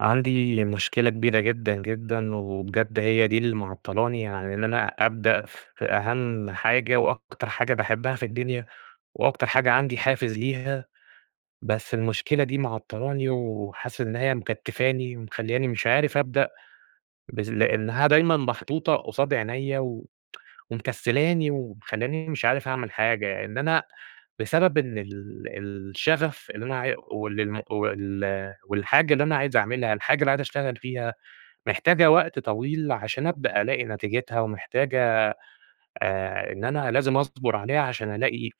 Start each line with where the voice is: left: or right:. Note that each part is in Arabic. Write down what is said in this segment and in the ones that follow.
right: عندي مشكلة كبيرة جدًا، جدًا، وبجد هي دي اللي معطلاني عن اللي أنا أبدأ في أهم حاجة وأكتر حاجة باحبها في الدنيا، وأكتر حاجة عندي حافز ليها، بس المشكلة دي معطلاني، وحاسس إن هي مكتفاني، ومخلياني مش عارف أبدأ، بس لأنها دايمًا محطوطة قصاد عينيّا، و ومكسلاني، ومخلياني مش عارف أعمل حاجة، إن أنا بسبب إن ال الشغف اللي أنا عي واللي الم وال والحاجة اللي أنا عايز أعملها، الحاجة اللي عايز أشتغل فيها، محتاجة وقت طويل، عشان أبدأ ألاقي نتيجتها، ومحتاجة آآ إن أنا لازم أصبر عليها، عشان ألاقي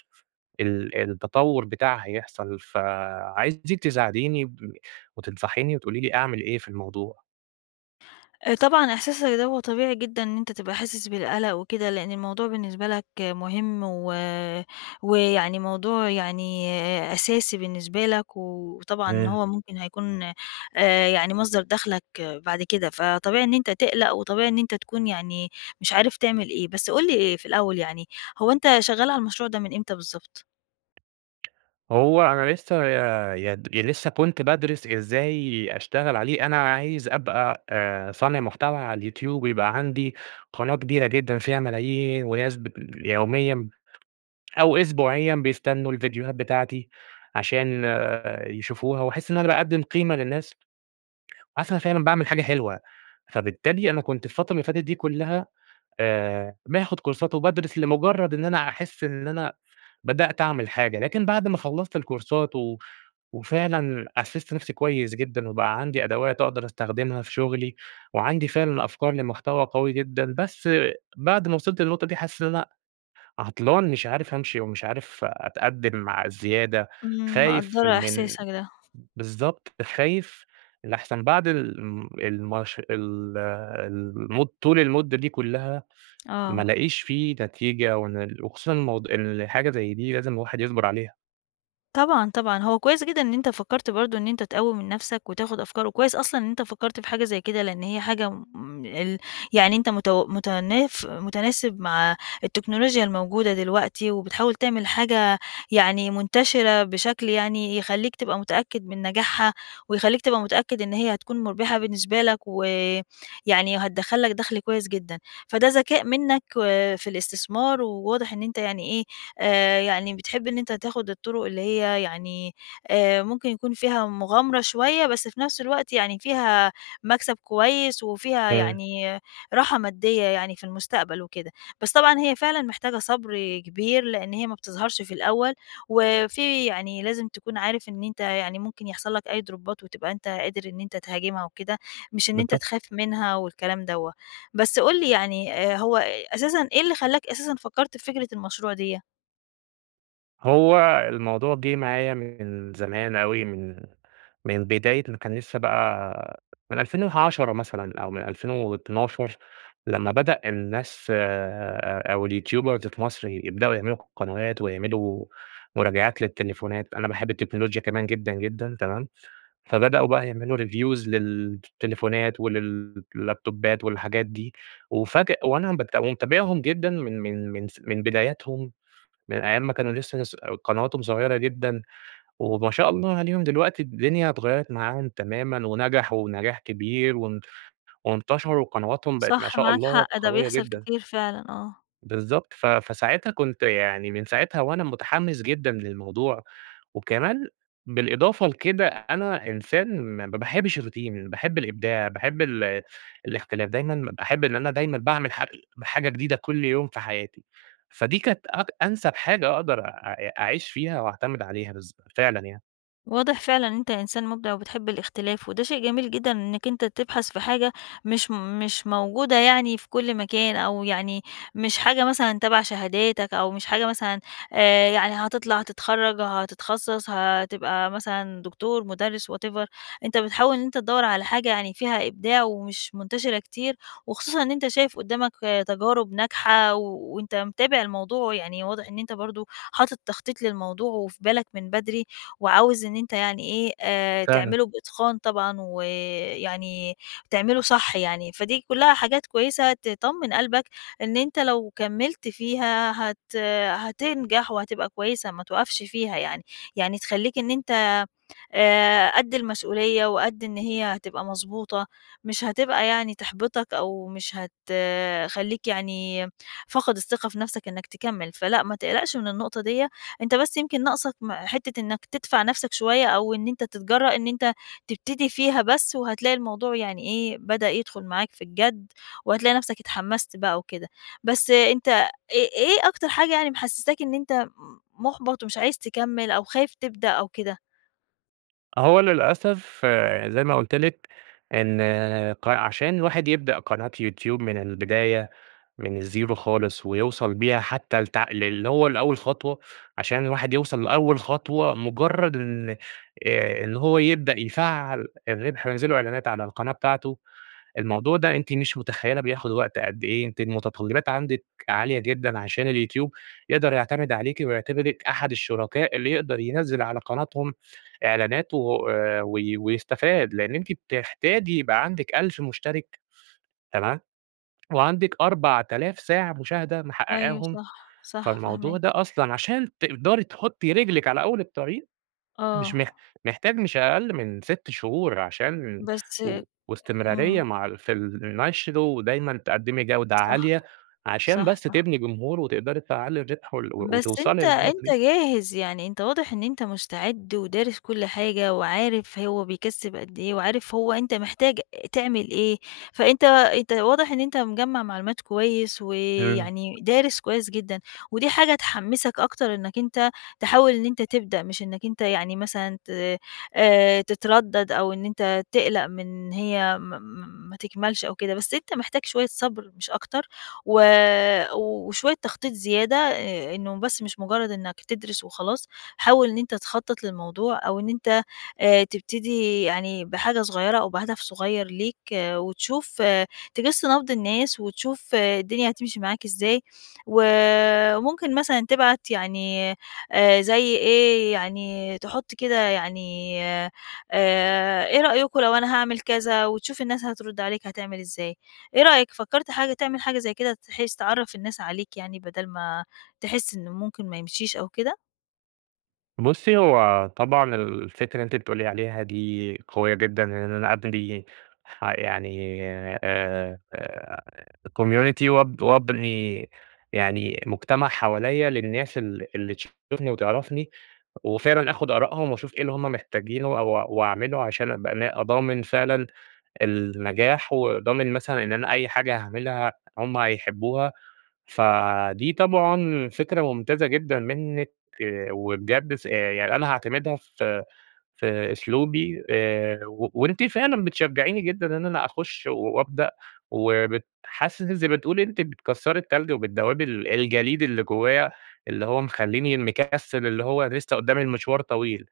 right: ال التطور بتاعها يحصل. فعايزِك تساعديني وتنصحيني وتقولي لي أعمل إيه في الموضوع.
left: طبعًا إحساسك ده هو طبيعي جدًا، إن أنتَ تبقى حاسس بالقلق وكده، لأن الموضوع بالنسبة لك مهم، و ويعني موضوع يعني أساسي بالنسبة لَك، وطبعًا
right: امم.
left: هو ممكن هيكون، آآ يعني مصدر دخلك بعد كده، فطبيعي إن أنتَ تقلق، وطبيعي إن أنتَ تكون يعني مش عارف تعمل إيه. بس قُل لي، آآ في الأول يعني، هو أنتَ شغال على المشروع ده من إمتى بالضبط؟
right: هو أنا لسه ي [unintelligible] لسه كنت بادرِس إزاي أشتغل عليه، أنا عايز أبقى آآ صانع محتوى على اليوتيوب ويبقى عندي قناة كبيرة جدًا فيها ملايين وناس ب يوميًا أو أسبوعيًا بيستنوا الڤيديوهات بتاعتي، عشان يشوفوها، وأحِس إن أنا باقدّم قيمة للناس. حاسس إن أنا فعلًا باعمل حاجة حلوة، فبالتالي أنا كنت الفترة اللي فاتت دي كُلّها آآ باخُد كورسات وبادرِس لمجرد إن أنا أحِس إن أنا بدأت أعمل حاجة، لكن بعد ما خلصت الكورسات و وفعلًا أسِست نفسي كويس جدًا، وبقى عندي أدوات أقدر أستخدمها في شغلي، وعندي فعلًا أفكار لمحتوى قوي جدًا، بس بعد ما وصلت للنقطة دي حسّيت إن أنا عطلان مش عارف أمشي، ومش عارف أتقدّم مع الزيادة،
left: إمم
right: خايف
left: مقدّرة
right: من
left: إحساسك ده.
right: بالضبط خايف لأحسن بعد الم الماش ال المُد طول المُدّة دي كُلّها ما
left: آه.
right: ألاقيش في نتيجة وأنا ال وخصوصًا الموضوع، الحاجة زي دي لازم الواحد يصبر عليها.
left: طبعًا، طبعًا، هو كويّس جدًا إن أنت فكرت برضو إن أنت تقوي من نفْسَك وتاخد أفكار، وكويّس أصلًا إن أنت فكرت في حاجة زي كده، لأن هي حاجة م ال يعني أنت متو متناف متناسب مع التكنولوجيا الموجودة دلوقتي وبتحاول تعمل حاجة يعني منتشرة بشكل يعني يخليك تبقى متأكّد من نجاحها، ويخليك تبقى متأكّد إن هي هتكون مُربحة بالنسبة لك، و يعني هتدخل لك دخل كويّس جدًا. فده ذكاء منّك و في الاستثمار وواضح إن أنت يعني إيه، آآ، يعني بتحب إن أنت تاخد الطرق اللي هي يعني، آآ، ممكن يكون فيها مغامرة شويّة، بس في نفْس الوقت يعني فيها مكسب كويّس وفيها
right: آآ
left: يعني راحة مادية يعني في المستقبل وكده، بس طبعًا هي فعلًا محتاجة صبر كبير، لأن هي ما بتظهرش في الأوّل، وفي يعني لازم تكون عارف إن أنت يعني ممكن يحصل لك أي دروبات وتبقى أنت قادر إن أنت تهاجمها وكده. مش إن أنت
right: بالضبط.
left: تخاف منها والكلام دوّة. بس قُل لي يعني، آآ، هو أساسًا إيه اللي خلاك أساسًا فكرت في فكرة المشروع دِيّة؟
right: هو الموضوع جِه معايا من زمان أوي، من من بداية ما كان لسّه بقى من 2010 مثلًا أو من 2012 لمّا بدأ الناس آآ، أو الYouTubers في مصر يبدؤوا يعملوا ق قنوات، ويعملوا مراجعات للتليفونات، أنا باحب التكنولوجيا كمان جدًا جدًا، تمام، فبدؤوا بقى يعملوا Reviews للتليفونات ولل اللابتوبات والحاجات دي، وأُفاجأ وأنا بت ومتابعهم جدًا من من من س من بدايتهم، من أيّام ما كانوا لسّه لس قنواتهم صغيّرة جدًا، وما شاء الله عليهم دلوقتي الدنيا اتغيَّرت معاهم تمامًا ونجحوا نجاح كبير وان وانتشروا وقنواتهم بقت- ما
left: صح
right: شاء
left: معاك
right: الله-
left: حق، ده
right: قويّة
left: بيحصل
right: جدًا.
left: كتير فعلًا، آه.
right: بالضبط، ف فساعتها كنت يعني من ساعتها وأنا متحمّس جدًا للموضوع، وكمان بالإضافة لكده أنا إنسان ما ما باحبش الRoutine ال باحب الإبداع، باحب ال الاختلاف، دايمًا ب باحب إن أنا دايمًا باعمل حاج ال حاجة جديدة كل يوم في حياتي. فدي كانت أك أنسب حاجة أقدر أ أعيش فيها وأعتمد عليها بالضب فعلًا يعني.
left: واضح فعلًا إن أنت إنسان مبدع، وبتحب الاختلاف، وده شيء جميل جدًا، إنك أنت تبحث في حاجة مش مش موجودة يعني في كل مكان، أو يعني مش حاجة مثلًا تبع شهاداتك، أو مش حاجة مثلًا آآ يعني هتطلع، هتتخرج، هتتخصص، هتبقى مثلًا دكتور، مدرس، whatever، أنت بتحاول إن أنت تدور على حاجة يعني فيها إبداع، ومش منتشرة كتير، وخصوصًا إن أنت شايف قدامك تجارب ناجحة، وأنت متابع الموضوع يعني واضح إن أنت برضو حاطط تخطيط للموضوع وفي بالك من بدري، وعاوز إن أنت يعني إيه آآ
right: فعلًا.
left: تعمله بإتقان طبعًا، ويعني تعمله صح يعني. فدي كلها حاجات كويسة تطمن قلبك، إن أنت لو كمّلت فيها، هت هتنجح وهتبقى كويسة، ما توقَفش فيها يعني، يعني تخليك إن أنت، آآ قد المسؤولية، وقد إن هي هتبقى مضبوطة، مش هتبقى يعني تحبطك، أو مش هتخليك يعني فاقد الثقة في نفسك إنك تكمل، فلأ ما تقلقش من النقطة ديّة. أنت بس يمكن ناقصك م حتة إنك تدفع نفسك شوية، أو إن أنت تتجرأ إن أنت تبتدي فيها بس، وهتلاقي الموضوع يعني إيه بدأ يدخل معاك في الجَد، وهتلاقي نَفسك اتحمست بقى وكده. بس أنت إيه إيه أكتر حاجة يعني محسساك إن أنت م مُحبَط ومش عايز تكمّل، أو خايف تبدأ، أو كده؟
right: أهو للأسف يعني زي ما قُلت لِك إن ق عشان الواحد يبدأ قناة يوتيوب من البداية من الزيرو خالص ويوصل بيها حتّى لتع للي هو لأول خطوة، عشان الواحد يوصل لأول خطوة مُجرّد إن آآ إن هو يبدأ يفعّل الرِبح وينزل له إعلانات على القناة بتاعته، الموضوع ده أنتِ مش مُتخيّلة بياخُد وقت قد إيه، أنتِ المُتطلِّّبات عندِك عالية جدًا عشان اليوتيوب يقدر يعتمد عليكِ ويعتبرِك أحد الشركاء اللي يقدر ينزِّل على قناتهم إعلانات و آآ وي ويستفاد، لإن أنتِ بتحتاجي يبقى عندِك 1000 مُشترِك تمام؟ وعندِك 4000 ساعة مشاهدة
left: أيوه
right: محقّقاهم.
left: صح، صح
right: فالموضوع ده
left: فاهماك.
right: أصلًا عشان تقدري تحُطّي رجلِك على أول الطريق، مش
left: آه.
right: مح محتاج مش أقل من 6 شهور عشان
left: بس
right: و واستمرارية
left: إمم.
right: مع في النشر ودايمًا تقدّمي جودة
left: صح.
right: عالية، عشان
left: صح،
right: بس
left: صح.
right: تبني جمهور وتقدري تفعّلي الرِبح وال
left: بس أنت
right: وتوصلي للنقطة
left: أنت
right: دي.
left: جاهز، يعني أنت واضح إن أنت مستعد ودارس كل حاجة وعارف هو بيكسّب قد إيه وعارف هو أنت محتاج تعمل إيه، فأنت أنت واضح إن أنت مِجمَّع معلومات كويس
right: إمم.
left: ويعني دارس كويس جدًا، ودي حاجة تحمِّسك أكتر إنّك أنت تحاول إن أنت تبدأ، مش إنّك أنت يعني مثلًا ت آآ تتردّد، أو إن أنت تقْلَق من هي م م ما تكمّلش أو كده. بس أنت محتاج شوية صبر مش أكتر و وشوية تخطيط زيادة آآ إنّه بس مش مُجرّد إنّك تدرس وخلاص. حاول إن أنت تخطّط للموضوع، أو إن أنت آآ تبتدي يعني بحاجة صغيّرة أو بهدف صغيّر ليك وتشوف تِجِس نَبْض الناس وتشوف الدنيا هتمشي معاك إزاي، وممكن مثلًا تبعت يعني آآ زي إيه، يعني تحُط كده يعني آآ إيه رأيكم لو أنا هاعمل كذا؟ وتشوف الناس هترُد عليك هتعمل إزاي. إيه رأيك، فكرت حاجة تعمل حاجة زي كده تحِس تعرّف الناس عليك يعني بَدَل ما تحِس إن ممكن ما يمشيش أو كده؟
right: بُصّي، هو طبعًا الفكرة اللي أنتِ بتقولي عليها دي قوية جدًا إن أنا أبنى ح يعني آآ community وأب وأبني يعني مجتمع حواليّا للناس ال اللي تشوفني وتعرفني وفعلًا آخُد آرائهم وأشوف إيه اللي هم محتاجينه و وأعمله عشان أبقى نا ضامن فعلًا النجاح وضامن مثلًا إن أنا أي حاجة هاعملها هم هيحبّوها، فدي طبعًا فكرة ممتازة جدًا منِّك وبجد س يعني أنا هاعتمدها في في أسلوبي آآ و وأنتِ فعلًا بتشجّعيني جدًا إن أنا أخُش وأبدأ وبت حاسِس إن زي ما بتقولي أنتِ بتكسّري التلج وبتدوِّبي ال الجليد اللي جوّايا اللي هو مخلّيني مكسِّل اللي هو لسّه قُدّامي المشوار طويل.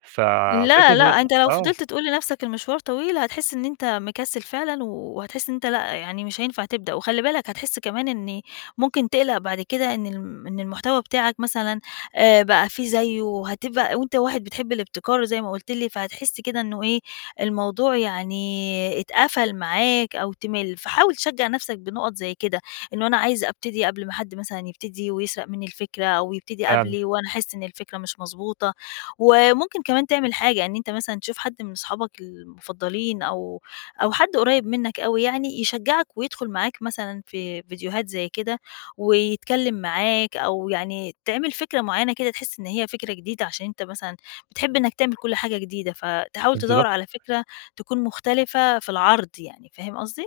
right: ف فكرة
left: لا،
right: إن
left: لأ
right: أنا
left: أنت لو
right: آه.
left: فضلت تقول لنَفْسك المشوار طويل، هتحِس إن أنت مكسِّل فعلًا وهتحِس إن أنت لأ، يعني مش هينفع تبدأ وخلِّ بالك هتحِس كمان إن ممكن تقْلَق بعد كده إن الم إن المحتوى بتاعك مثلًا آآ بقى في زيّه وهتبقى وأنت واحد بتحب الابتكار وزي ما قُلت لي، فهتحِس كده إنه إيه، الموضوع يعني اتقفل معاك أو تمِل. فحاول تشجّع نَفْسك بنُقَط زي كده، إنه أنا عايز أبتدي قبل ما حد مثلًا يبتدي ويسرق منِّى الفِكرة أو يبتدي
right: فعلًا.
left: قبلي وأنا أحِس إن الفكرة مش مضبوطة وممكن كمان تعمل حاجة، إن أنت مثلًا تشوف حد من أصحابك المُفضّلين أو أو حد قريّب منّك أوى يعني يشجّعك ويدخُل معاك مثلًا في فيديوهات زي كده ويتكلّم معاك أو يعني تعمل فكرة معيّنة كده تحِس إن هي فكرة جديدة عشان أنت مثلًا بتحب إنّك تعمل كل حاجة جديدة، فتحاول تدوّر
right: [unintelligible]
left: على فكرة تكون مختلفة في العرض يعني فاهم قصدي؟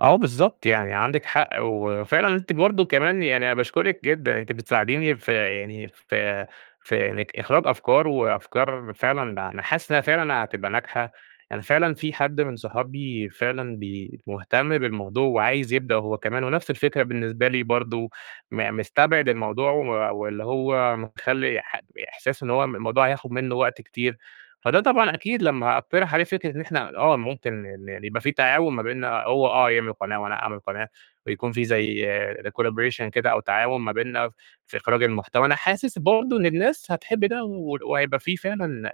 right: اه بالضبط، يعني عندِك حق، وفعلًا أنتِ برضه كمان، يعني أنا باشكرِك جدًا، أنتِ بتساعديني في يعني في في إنك إخراج أفكار وأفكار فعلًا أنا حاسس إنها فعلًا هتبقى ناجحة، يعني فعلًا في حد من صحابي فعلًا بي مهتم بالموضوع وعايز يبدأ هو كمان ونفس الفكرة بالنسبة لي برضه م مستبعد الموضوع و واللي هو مخلي ح إحساس إن هو م الموضوع هياخد منه وقت كتير، فده طبعًا أكيد، لما أقترح عليه فكرة إن إحنا آه ممكن إن إن يبقى في تعاون ما بيننا، هو آه يعمل قناة وأنا أعمل قناة ويكون في زي ل Collaboration كده، أو تعاون ما بيننا في إخراج المحتوى. أنا حاسس برضه إن الناس هتحب ده، ول وهيبقى في فعلًا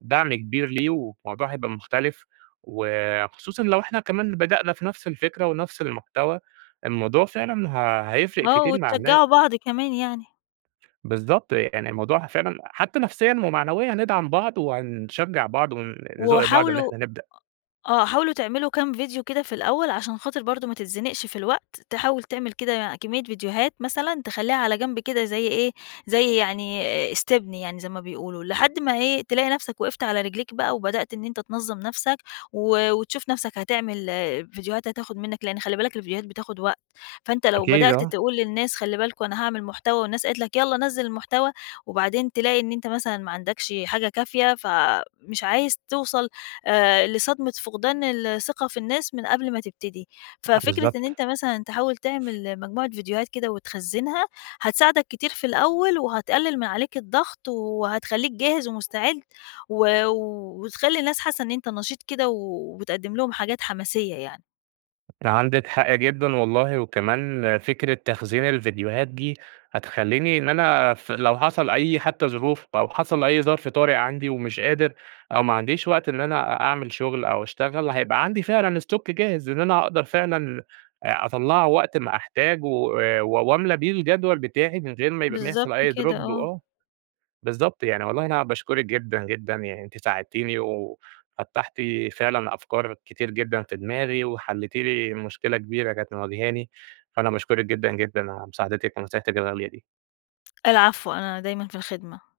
right: دعم كبير ليه وموضوع هيبقى مختلف وخصوصًا لو إحنا كمان بدأنا في نفس الفكرة ونفس المحتوى، الموضوع فعلًا ه هيفرق
left: آه،
right: كتير مع
left: وتشجعوا
right: الناس.
left: بعض كمان يعني.
right: بالضبط يعني الموضوع فعلًا، حتى نفسيًا ومعنويًا، ندعم بعض وهانشجع بعض ون نزق بعض إن
left: وحاولوا، أ
right: إحنا نبدأ.
left: آه حاولوا تعملوا كام فيديو كده في الأول، عشان خاطر برضو ما تتزنقش في الوقت، تحاول تعمل كده كمية فيديوهات مثلًا، تخليها على جنب كده، زي إيه؟ زي يعني آآ، استبن يعني، زي ما بيقولوا، لحد ما إيه؟ تلاقي نفسك وقفت على رجليك بقى وبدأت إن أنتَ تنظم نفسك و وتشوف نفسك هتعمل فيديوهات هتاخد منك لأن خلي بالك الفيديوهات بتاخد وقت، فأنتَ لو
right: أكيد،
left: بدأت
right: آه.
left: تقول للناس خلي بالكم أنا هاعمل محتوى والناس قالت لَك يلَّا نزل المحتوى، وبعدين تلاقي إن أنتَ مثلًا ما عندكش حاجة كافية، فمش عايز توصل آآ لصدمة فقدان الثقة في الناس من قبل ما تبتدي. ففكرة إن
right: بالضبط.
left: أنتَ مثلًا تحاول تعمل مجموعة فيديوهات كده وتخزنها، هتساعدك كتير في الأول وهتقلل من عليك الضغط وهتخليك جاهز ومستعد و وتخلي الناس حاسة إن أنتَ نشيط كده وبتقدم لهم حاجات حماسية يعني.
right: عندِك حق جدًا والله. وكمان فكرة تخزين الفيديوهات دي هتخليني إن أنا في لو حصل أي حتى ظروف أو حصل أي ظرف طارئ عندي ومش قادر أو ما عنديش وقت إن أنا أ أعمل شغل أو أشتغل، هيبقى عندي فعلًا stock جاهز، إن أنا أقدر فعلًا آآ، أطلعه وقت ما أحتاجه و وأملي بيه الجدول بتاعي، من غير ما يبقى ما
left: بالضبط
right: يحصل أي
left: كده،
right: Drop.
left: آه.
right: وآه، بالضبط. يعني والله أنا باشكرِك جدًا، جدًا، يعني أنتِ ساعدتيني وفتَّحتِ فعلًا أفكار كتير جدًا في دماغي، وحليتِ لي مشكلة كبيرة كانت مواجهاني، فأنا باشكرِك جدًا، جدًا على مساعدتِك ونصيحتِك الغالية دي.
left: العفو، أنا دايمًا في الخدمة.